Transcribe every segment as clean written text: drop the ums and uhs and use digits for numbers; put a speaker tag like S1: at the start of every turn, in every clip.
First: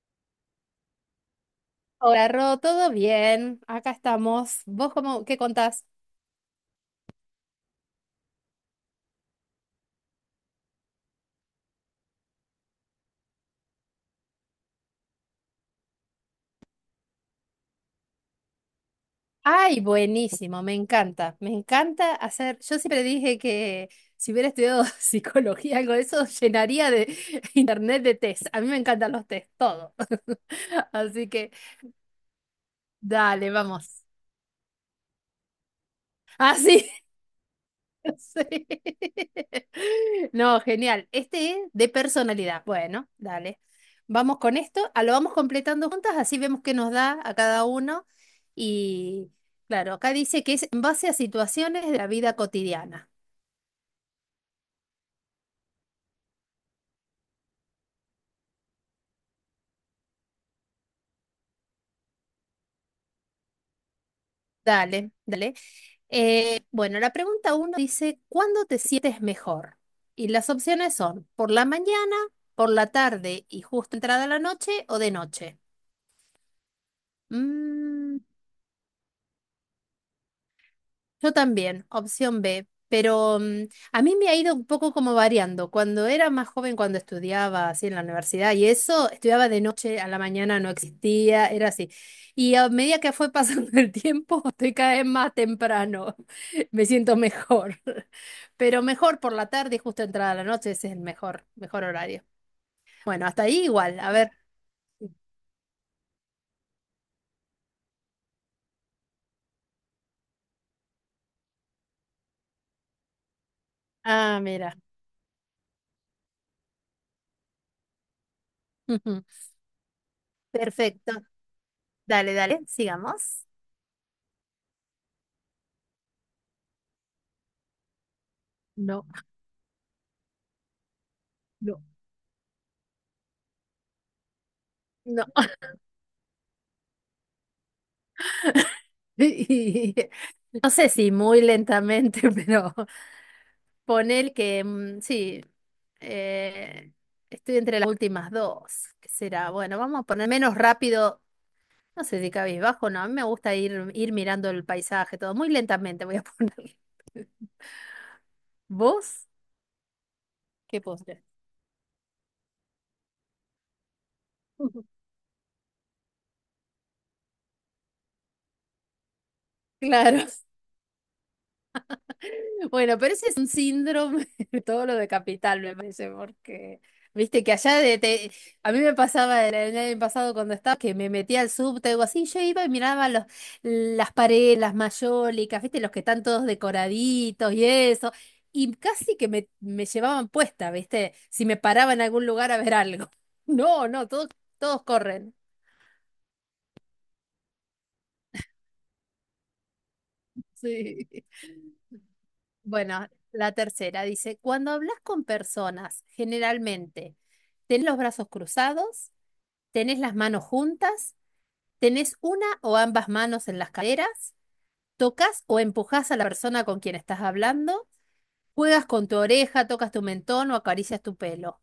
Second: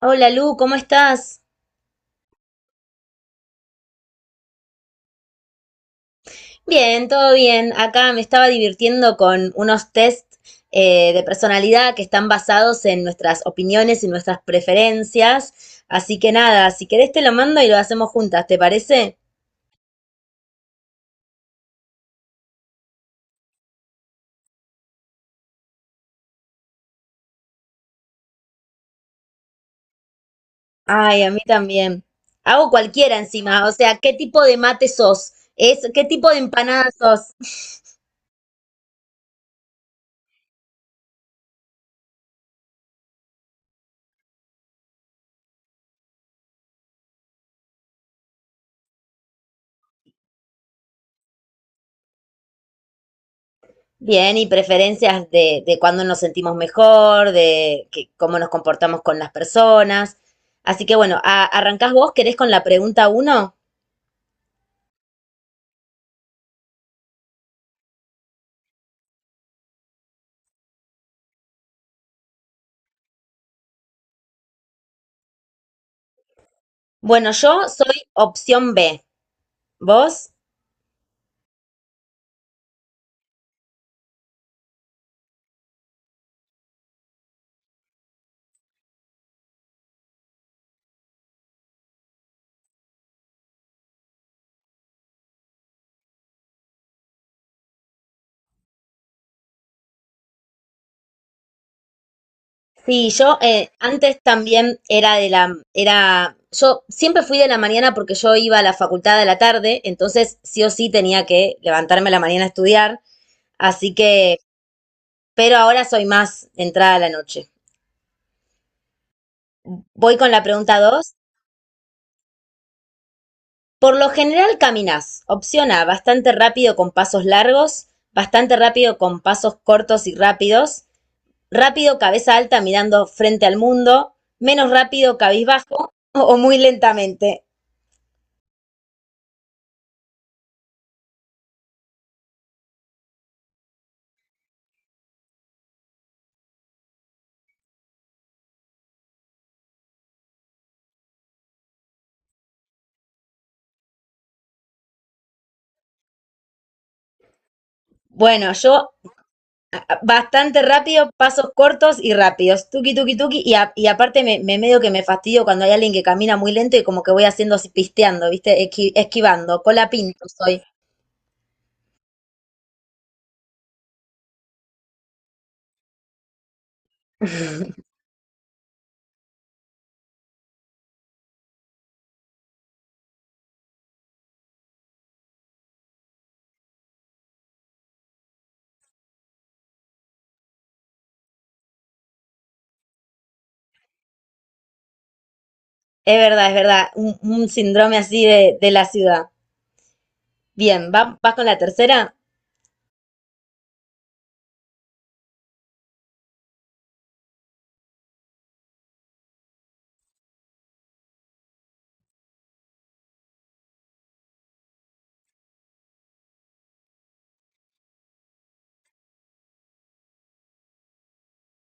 S1: Hola Lu, ¿cómo estás?
S2: Hola, Ro, ¿todo bien? Acá estamos. ¿Vos cómo, qué contás?
S1: Bien, todo bien. Acá me estaba divirtiendo con unos test de personalidad que están basados en nuestras opiniones y nuestras preferencias. Así que nada, si querés te lo mando y lo hacemos juntas, ¿te parece?
S2: Ay, buenísimo, me encanta. Me encanta hacer. Yo siempre dije que si hubiera estudiado psicología, algo de eso, llenaría de internet de test. A mí me encantan los test, todo.
S1: Ay,
S2: Así
S1: a mí
S2: que,
S1: también. Hago cualquiera
S2: dale,
S1: encima. O sea,
S2: vamos.
S1: ¿qué tipo de mate sos? Es, ¿qué tipo de empanada
S2: Así.
S1: sos?
S2: Sí. No, genial. Este es de personalidad. Bueno, dale. Vamos con esto, a lo vamos completando juntas, así vemos qué nos da a cada uno. Y claro, acá dice que es en base a situaciones de la vida cotidiana.
S1: Bien, y preferencias de cuándo nos sentimos mejor, de que- cómo nos comportamos con las personas. Así que bueno, a- ¿arrancás vos? ¿Querés con la pregunta uno?
S2: Dale, dale. Bueno, la pregunta uno dice, ¿cuándo te sientes mejor? Y las opciones son por la mañana, por la tarde y justo entrada la noche o de noche.
S1: Bueno, yo soy
S2: Mm,
S1: opción B. ¿Vos?
S2: Yo también, opción B, pero a mí me ha ido un poco como variando. Cuando era más joven, cuando estudiaba así en la universidad y eso, estudiaba de noche a la mañana, no existía, era así. Y a medida que fue pasando el tiempo, estoy cada vez más temprano, me siento mejor. Pero mejor por la tarde y justo entrada la noche, ese es el mejor, mejor horario.
S1: Sí,
S2: Bueno,
S1: yo
S2: hasta ahí igual, a
S1: antes
S2: ver.
S1: también era de la, era, yo siempre fui de la mañana porque yo iba a la facultad de la tarde, entonces sí o sí tenía que levantarme a la mañana a estudiar, así que,
S2: Ah, mira.
S1: pero ahora soy más entrada a la noche.
S2: Ujú.
S1: Voy con la pregunta
S2: Perfecto.
S1: dos.
S2: Dale, dale, sigamos.
S1: Por lo general caminas, opción A, bastante rápido con pasos largos, bastante rápido
S2: No,
S1: con pasos cortos y rápidos,
S2: no.
S1: rápido cabeza alta mirando frente al mundo, menos rápido
S2: No.
S1: cabizbajo o muy lentamente.
S2: No sé si muy lentamente, pero ponel que sí, eh, estoy entre las últimas dos. ¿Qué será? Bueno, vamos a poner menos rápido, no sé si cabizbajo, no, a mí me gusta ir, mirando el paisaje, todo muy lentamente voy a poner.
S1: Bueno, yo
S2: ¿Vos?
S1: bastante
S2: ¿Qué
S1: rápido,
S2: postre?
S1: pasos cortos y rápidos, tuki tuki tuki, y, a- y aparte me medio que me fastidio cuando hay alguien que camina muy lento y como que voy haciendo así pisteando, ¿viste? Esqui- esquivando, cola pinto
S2: Claro.
S1: soy.
S2: Bueno, pero ese es un síndrome de todo lo de capital, me parece, porque viste que allá a mí me pasaba el año pasado cuando estaba que me metía al subte o así, yo iba y miraba las paredes, las mayólicas, viste, los que están todos decoraditos y eso, y casi que me llevaban puesta, viste, si me paraba en algún lugar a ver algo. No, no, todos, todos corren.
S1: Es verdad, un síndrome así de la ciudad. Bien,
S2: Sí.
S1: ¿va, va con la tercera?
S2: Bueno, la tercera dice, cuando hablas con personas, generalmente, ¿tenés los brazos cruzados? ¿Tenés las manos juntas? ¿Tenés una o ambas manos en las caderas? ¿Tocas o empujás a la persona con quien estás hablando? ¿Juegas con tu oreja, tocas tu mentón o acaricias tu pelo?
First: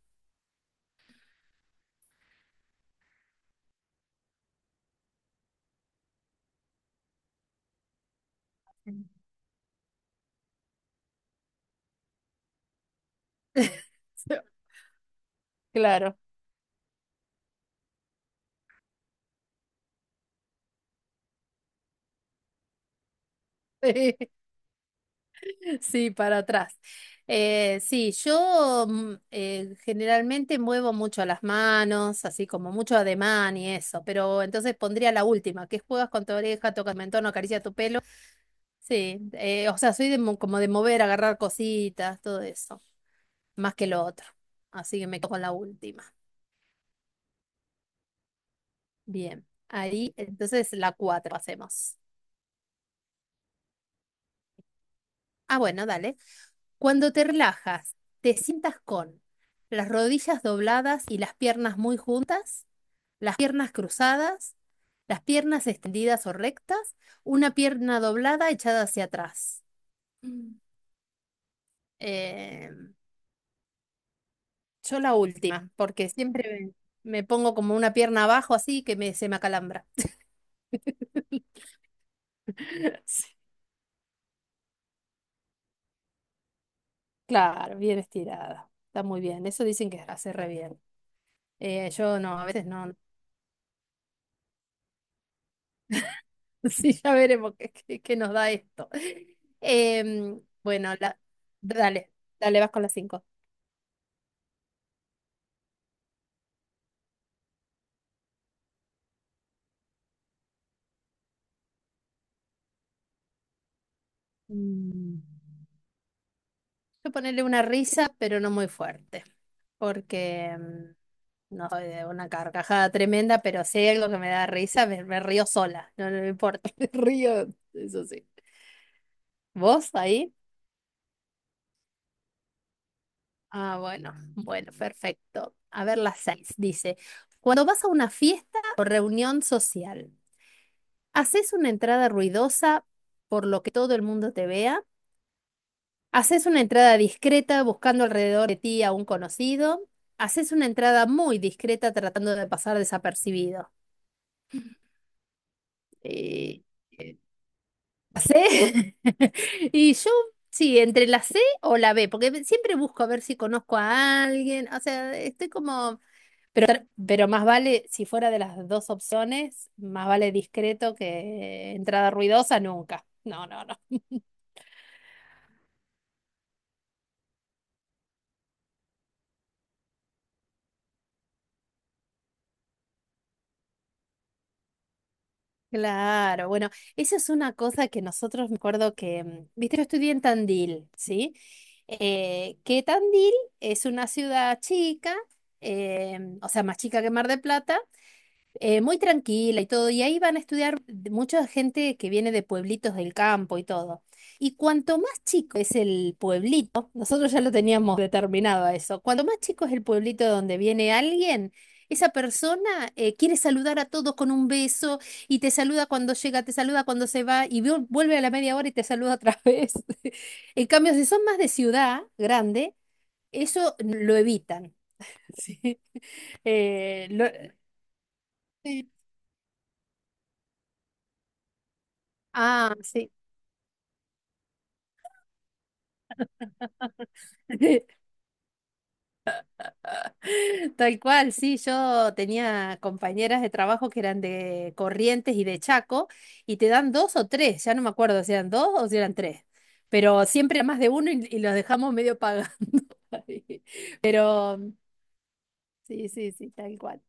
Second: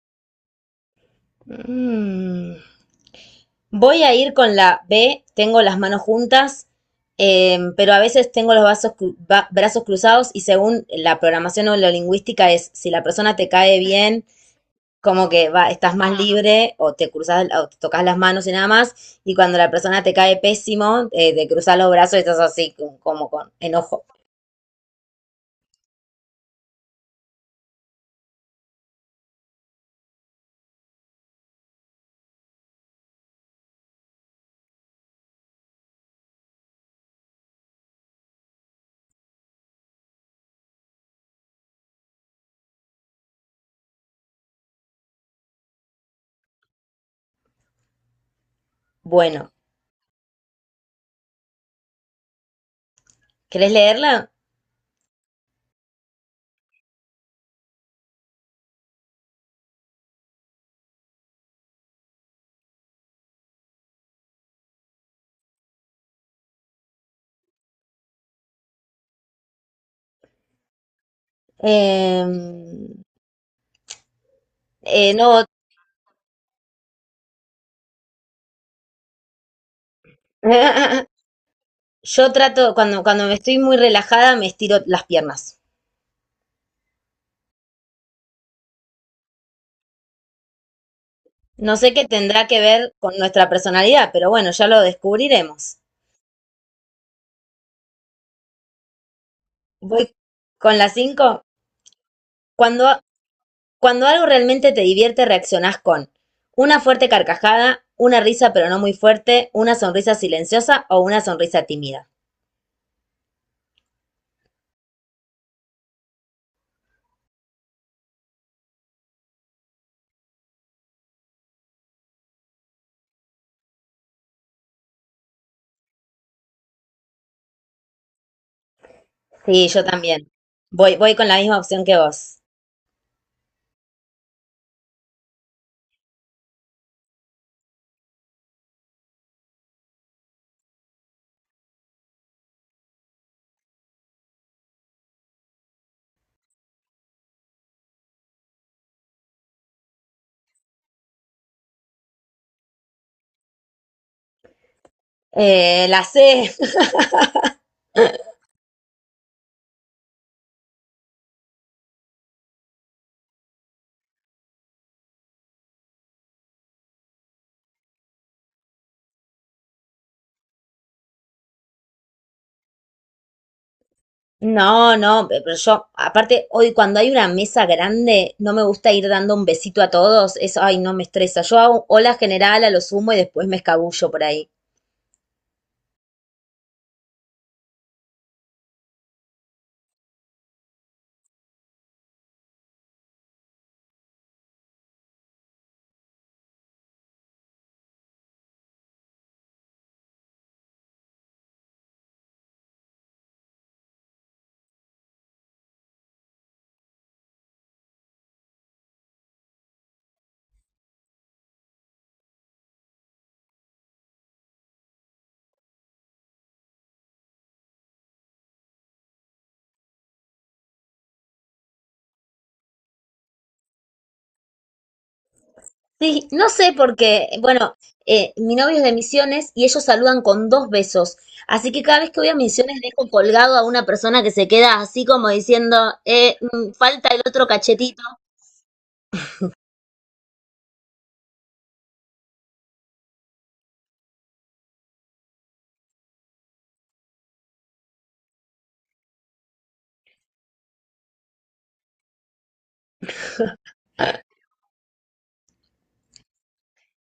S1: Mm, voy a ir con la B, tengo las manos juntas, pero a veces tengo los vasos cru- ba- brazos cruzados y según la programación o la lingüística es si la persona te cae bien, como que va, estás
S2: Claro.
S1: más libre o te cruzas o te tocas las manos y nada más, y cuando la persona te cae pésimo, te cruzas los brazos y estás así como con enojo.
S2: Sí, para atrás. Sí, yo generalmente muevo mucho las manos, así como mucho ademán y eso, pero entonces pondría la última, que es juegas con tu oreja, tocas mentón, acaricia tu pelo. Sí, o sea, soy como de mover, agarrar cositas, todo eso, más que lo otro. Así que me quedo con la última. Bien,
S1: Bueno,
S2: ahí entonces la cuatro hacemos.
S1: ¿querés leerla?
S2: Ah, bueno, dale. Cuando te relajas, te sientas con las rodillas dobladas y las piernas muy juntas, las piernas cruzadas, las piernas extendidas o rectas, una pierna doblada echada hacia atrás. Mm.
S1: Em,
S2: Eh, yo la
S1: no.
S2: última, porque siempre me pongo como una pierna abajo así que se me acalambra.
S1: Yo trato, cuando
S2: Sí.
S1: me estoy muy relajada, me estiro las piernas.
S2: Claro, bien estirada. Está muy bien. Eso dicen que hace re bien.
S1: No
S2: Eh,
S1: sé qué
S2: yo no, a
S1: tendrá que
S2: veces
S1: ver
S2: no.
S1: con nuestra personalidad, pero bueno, ya lo descubriremos.
S2: Sí, ya veremos qué nos da esto.
S1: Voy
S2: Em,
S1: con la
S2: bueno, la-
S1: cinco.
S2: dale, dale, vas con
S1: Cuando,
S2: las cinco.
S1: Cuando algo realmente te divierte, reaccionás con una fuerte carcajada, una risa pero no muy fuerte, una sonrisa silenciosa o una sonrisa tímida.
S2: Mm, Yo ponerle una risa, pero no muy fuerte, porque no soy de una carcajada tremenda, pero si hay algo que me da risa, me río sola, no, no me importa, me río, eso sí.
S1: Sí, yo
S2: ¿Vos
S1: también.
S2: ahí?
S1: Voy con la misma opción que vos.
S2: Ah, bueno, bueno, perfecto. A ver, las seis dice, cuando vas a una fiesta o reunión social. Haces una entrada ruidosa por lo que todo el mundo te vea. Haces una entrada discreta buscando alrededor de ti a un conocido. Haces una entrada muy discreta tratando de pasar desapercibido.
S1: La C.
S2: Eh, eh, ¿La C? Y yo, sí, entre la C o la B, porque siempre busco a ver si conozco a alguien. O sea, estoy como. Pero, pero más vale, si fuera de las dos opciones, más vale discreto que entrada ruidosa nunca. No, no, no.
S1: No, no, pe- pero yo, aparte, hoy cuando hay una mesa grande, no me gusta ir dando un besito a todos. Eso, ay, no me estresa. Yo hago hola general a lo sumo y después me escabullo por ahí.
S2: Claro, bueno, esa es una cosa que nosotros me acuerdo que, viste, yo estudié en Tandil, ¿sí? Que Tandil es una ciudad chica, o sea, más chica que Mar del Plata, muy tranquila y todo, y ahí van a estudiar mucha gente que viene de pueblitos del campo y todo. Y cuanto más chico es el pueblito, nosotros ya lo teníamos determinado a eso, cuanto más chico es el pueblito de donde viene alguien, esa persona quiere saludar a todos con un beso y te saluda cuando llega, te saluda cuando se va y vuelve a la media hora y te saluda otra vez. En cambio, si son más de ciudad grande, eso lo evitan. Sí.
S1: Sí, no sé
S2: Eh, lo-
S1: porque, bueno, mi novio es
S2: Sí.
S1: de Misiones y ellos saludan con dos besos. Así que cada vez que voy a
S2: Ah,
S1: Misiones dejo
S2: sí.
S1: colgado a una persona que se queda así como diciendo, falta el otro cachetito.
S2: Tal cual, sí, yo tenía compañeras de trabajo que eran de Corrientes y de Chaco, y te dan dos o tres, ya no me acuerdo si eran dos o si eran tres, pero siempre más de uno y los dejamos medio pagando. ahí. Pero sí, sí, sí, tal cual.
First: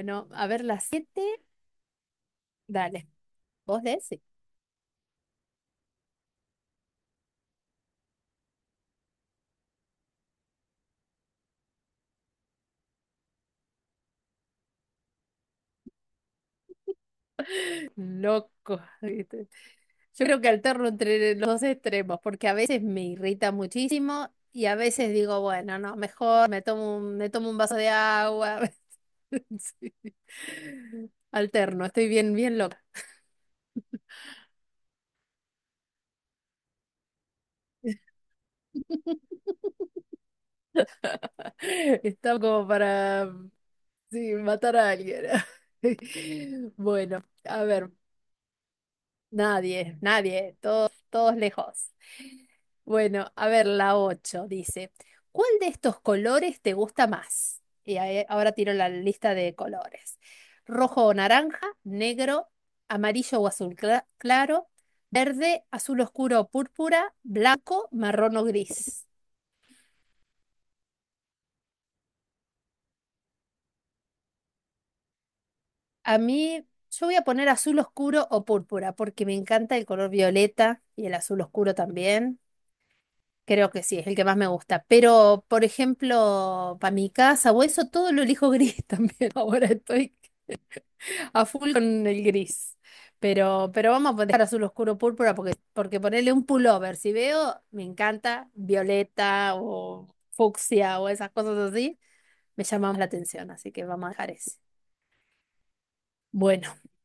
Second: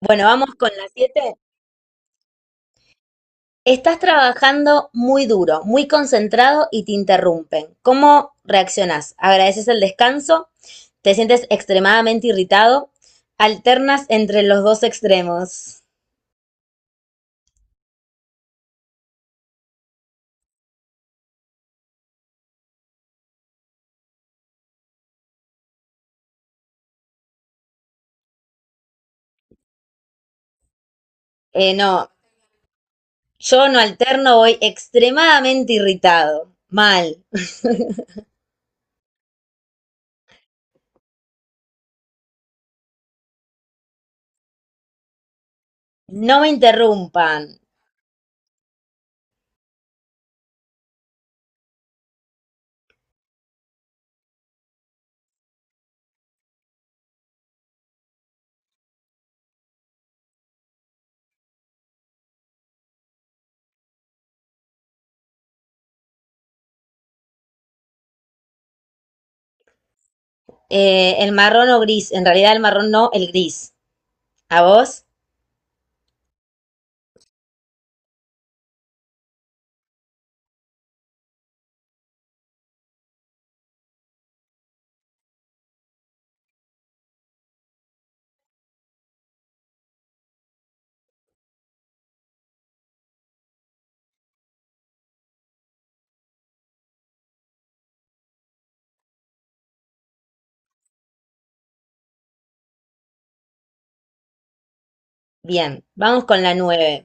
S1: Bueno,
S2: a
S1: vamos
S2: ver,
S1: con
S2: las
S1: las
S2: siete,
S1: siete.
S2: dale, vos
S1: Estás
S2: lees. Sí.
S1: trabajando muy duro, muy concentrado y te interrumpen. ¿Cómo reaccionás? ¿Agradeces el descanso? ¿Te sientes extremadamente irritado? ¿Alternas entre los dos extremos?
S2: Loco. Yo creo que alterno entre los dos extremos, porque a veces me irrita muchísimo y a veces digo, bueno, no, mejor me tomo un vaso de agua. Sí.
S1: Eh,
S2: Alterno,
S1: no,
S2: estoy bien, bien loca.
S1: yo no alterno, voy extremadamente irritado. Mal.
S2: Estaba como para, sí, matar a alguien.
S1: No me
S2: Bueno,
S1: interrumpan.
S2: a ver. Nadie, nadie, todos, todos lejos. Bueno, a ver, la 8 dice, ¿cuál de estos colores te gusta más? Y ahora tiro la lista de colores. Rojo o naranja, negro, amarillo o azul claro, verde, azul oscuro o púrpura, blanco, marrón o gris.
S1: El marrón o gris. En realidad el marrón no, el gris. ¿A vos?
S2: A mí, yo voy a poner azul oscuro o púrpura porque me encanta el color violeta y el azul oscuro también. Creo que sí, es el que más me gusta. Pero, por ejemplo, para mi casa o eso, todo lo elijo gris también. Ahora estoy a full con el gris. Pero vamos a poner azul oscuro púrpura porque, ponerle un pullover, si veo, me encanta violeta o fucsia o esas cosas así, me llama más la atención. Así que vamos a dejar ese.
S1: Bien. Vamos con la
S2: Bueno.
S1: nueve.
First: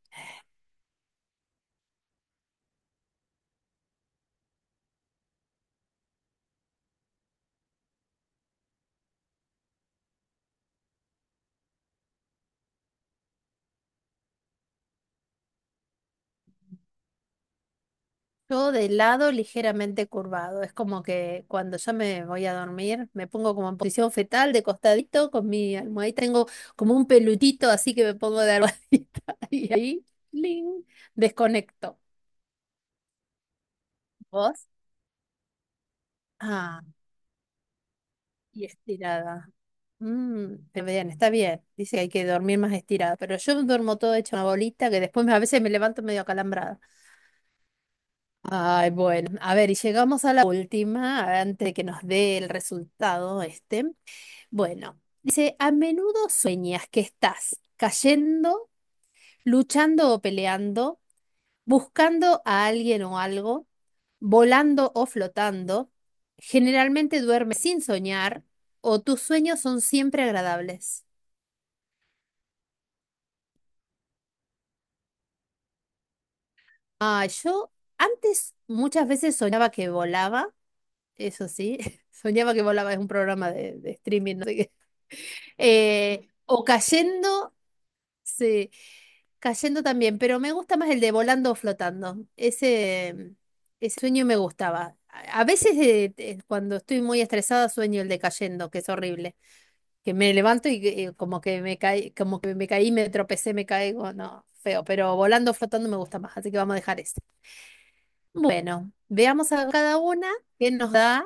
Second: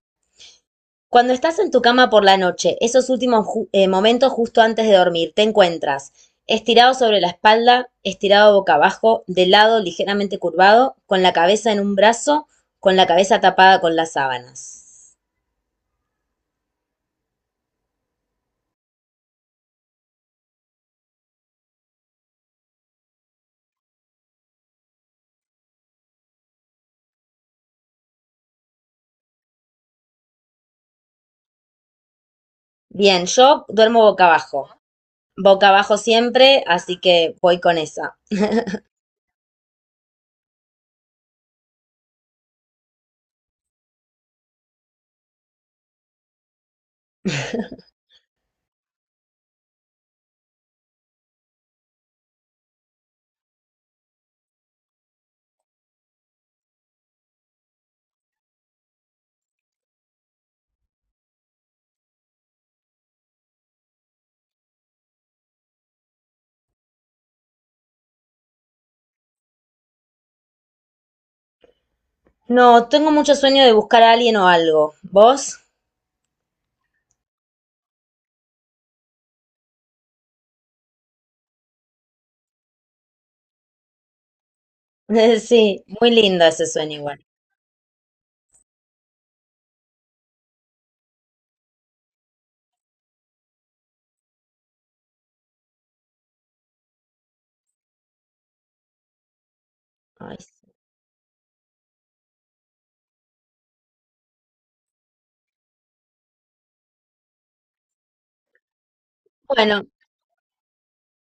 S1: Cuando estás en tu cama por la noche, esos últimos ju- momentos justo antes de dormir, te encuentras estirado sobre la espalda, estirado boca abajo, de lado ligeramente curvado, con la cabeza en un brazo, con la cabeza tapada con las sábanas.
S2: Yo de lado ligeramente curvado. Es como que cuando yo me voy a dormir, me pongo como en posición fetal, de costadito, con mi almohadita. Tengo como un pelutito, así que me pongo de almohadita. Y ahí, ¡ling! Desconecto.
S1: Bien, yo duermo
S2: ¿Vos?
S1: boca abajo siempre,
S2: Ah,
S1: así que voy con esa.
S2: y estirada. Está bien, está bien. Dice que hay que dormir más estirada. Pero yo duermo todo hecho una bolita que después a veces me levanto medio acalambrada. Ay, bueno. A ver, y llegamos a la última, antes de que nos dé el resultado este. Bueno, dice, a menudo sueñas que estás cayendo, luchando o peleando, buscando a alguien o algo, volando o flotando. Generalmente duermes sin soñar o tus sueños son siempre agradables.
S1: No, tengo mucho sueño de buscar a alguien o algo. ¿Vos?
S2: Ah, yo antes muchas veces soñaba que volaba, eso sí, soñaba que volaba, es un programa de streaming, no sé qué.
S1: Sí, muy
S2: Eh,
S1: lindo
S2: o
S1: ese sueño igual.
S2: cayendo. Sí, cayendo también, pero me gusta más el de volando o flotando. Ese sueño me gustaba. A veces cuando estoy muy estresada sueño el de cayendo, que es horrible. Que me
S1: Ay,
S2: levanto
S1: sí.
S2: y que, como que me caí, me tropecé, me caigo, no, feo, pero volando o flotando me gusta más, así que vamos a dejar ese. Bueno, veamos a
S1: Bueno,
S2: cada una qué nos da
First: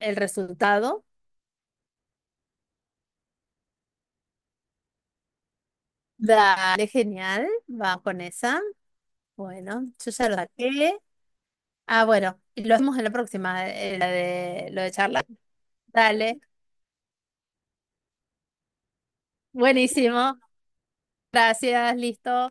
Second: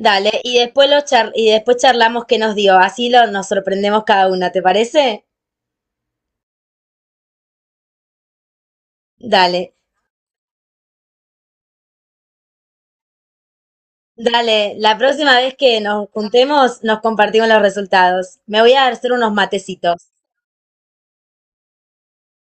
S2: el
S1: y después lo
S2: resultado.
S1: char- y después charlamos qué nos dio, así lo, nos sorprendemos cada una, ¿te parece?
S2: Dale, genial, va con esa.
S1: Dale,
S2: Bueno, yo ya lo saqué. Ah, bueno, y lo hacemos en la próxima, la de
S1: Dale,
S2: lo de
S1: la
S2: charla.
S1: próxima vez que nos
S2: Dale,
S1: juntemos nos compartimos los resultados. Me voy a hacer unos matecitos.
S2: buenísimo. Gracias, listo.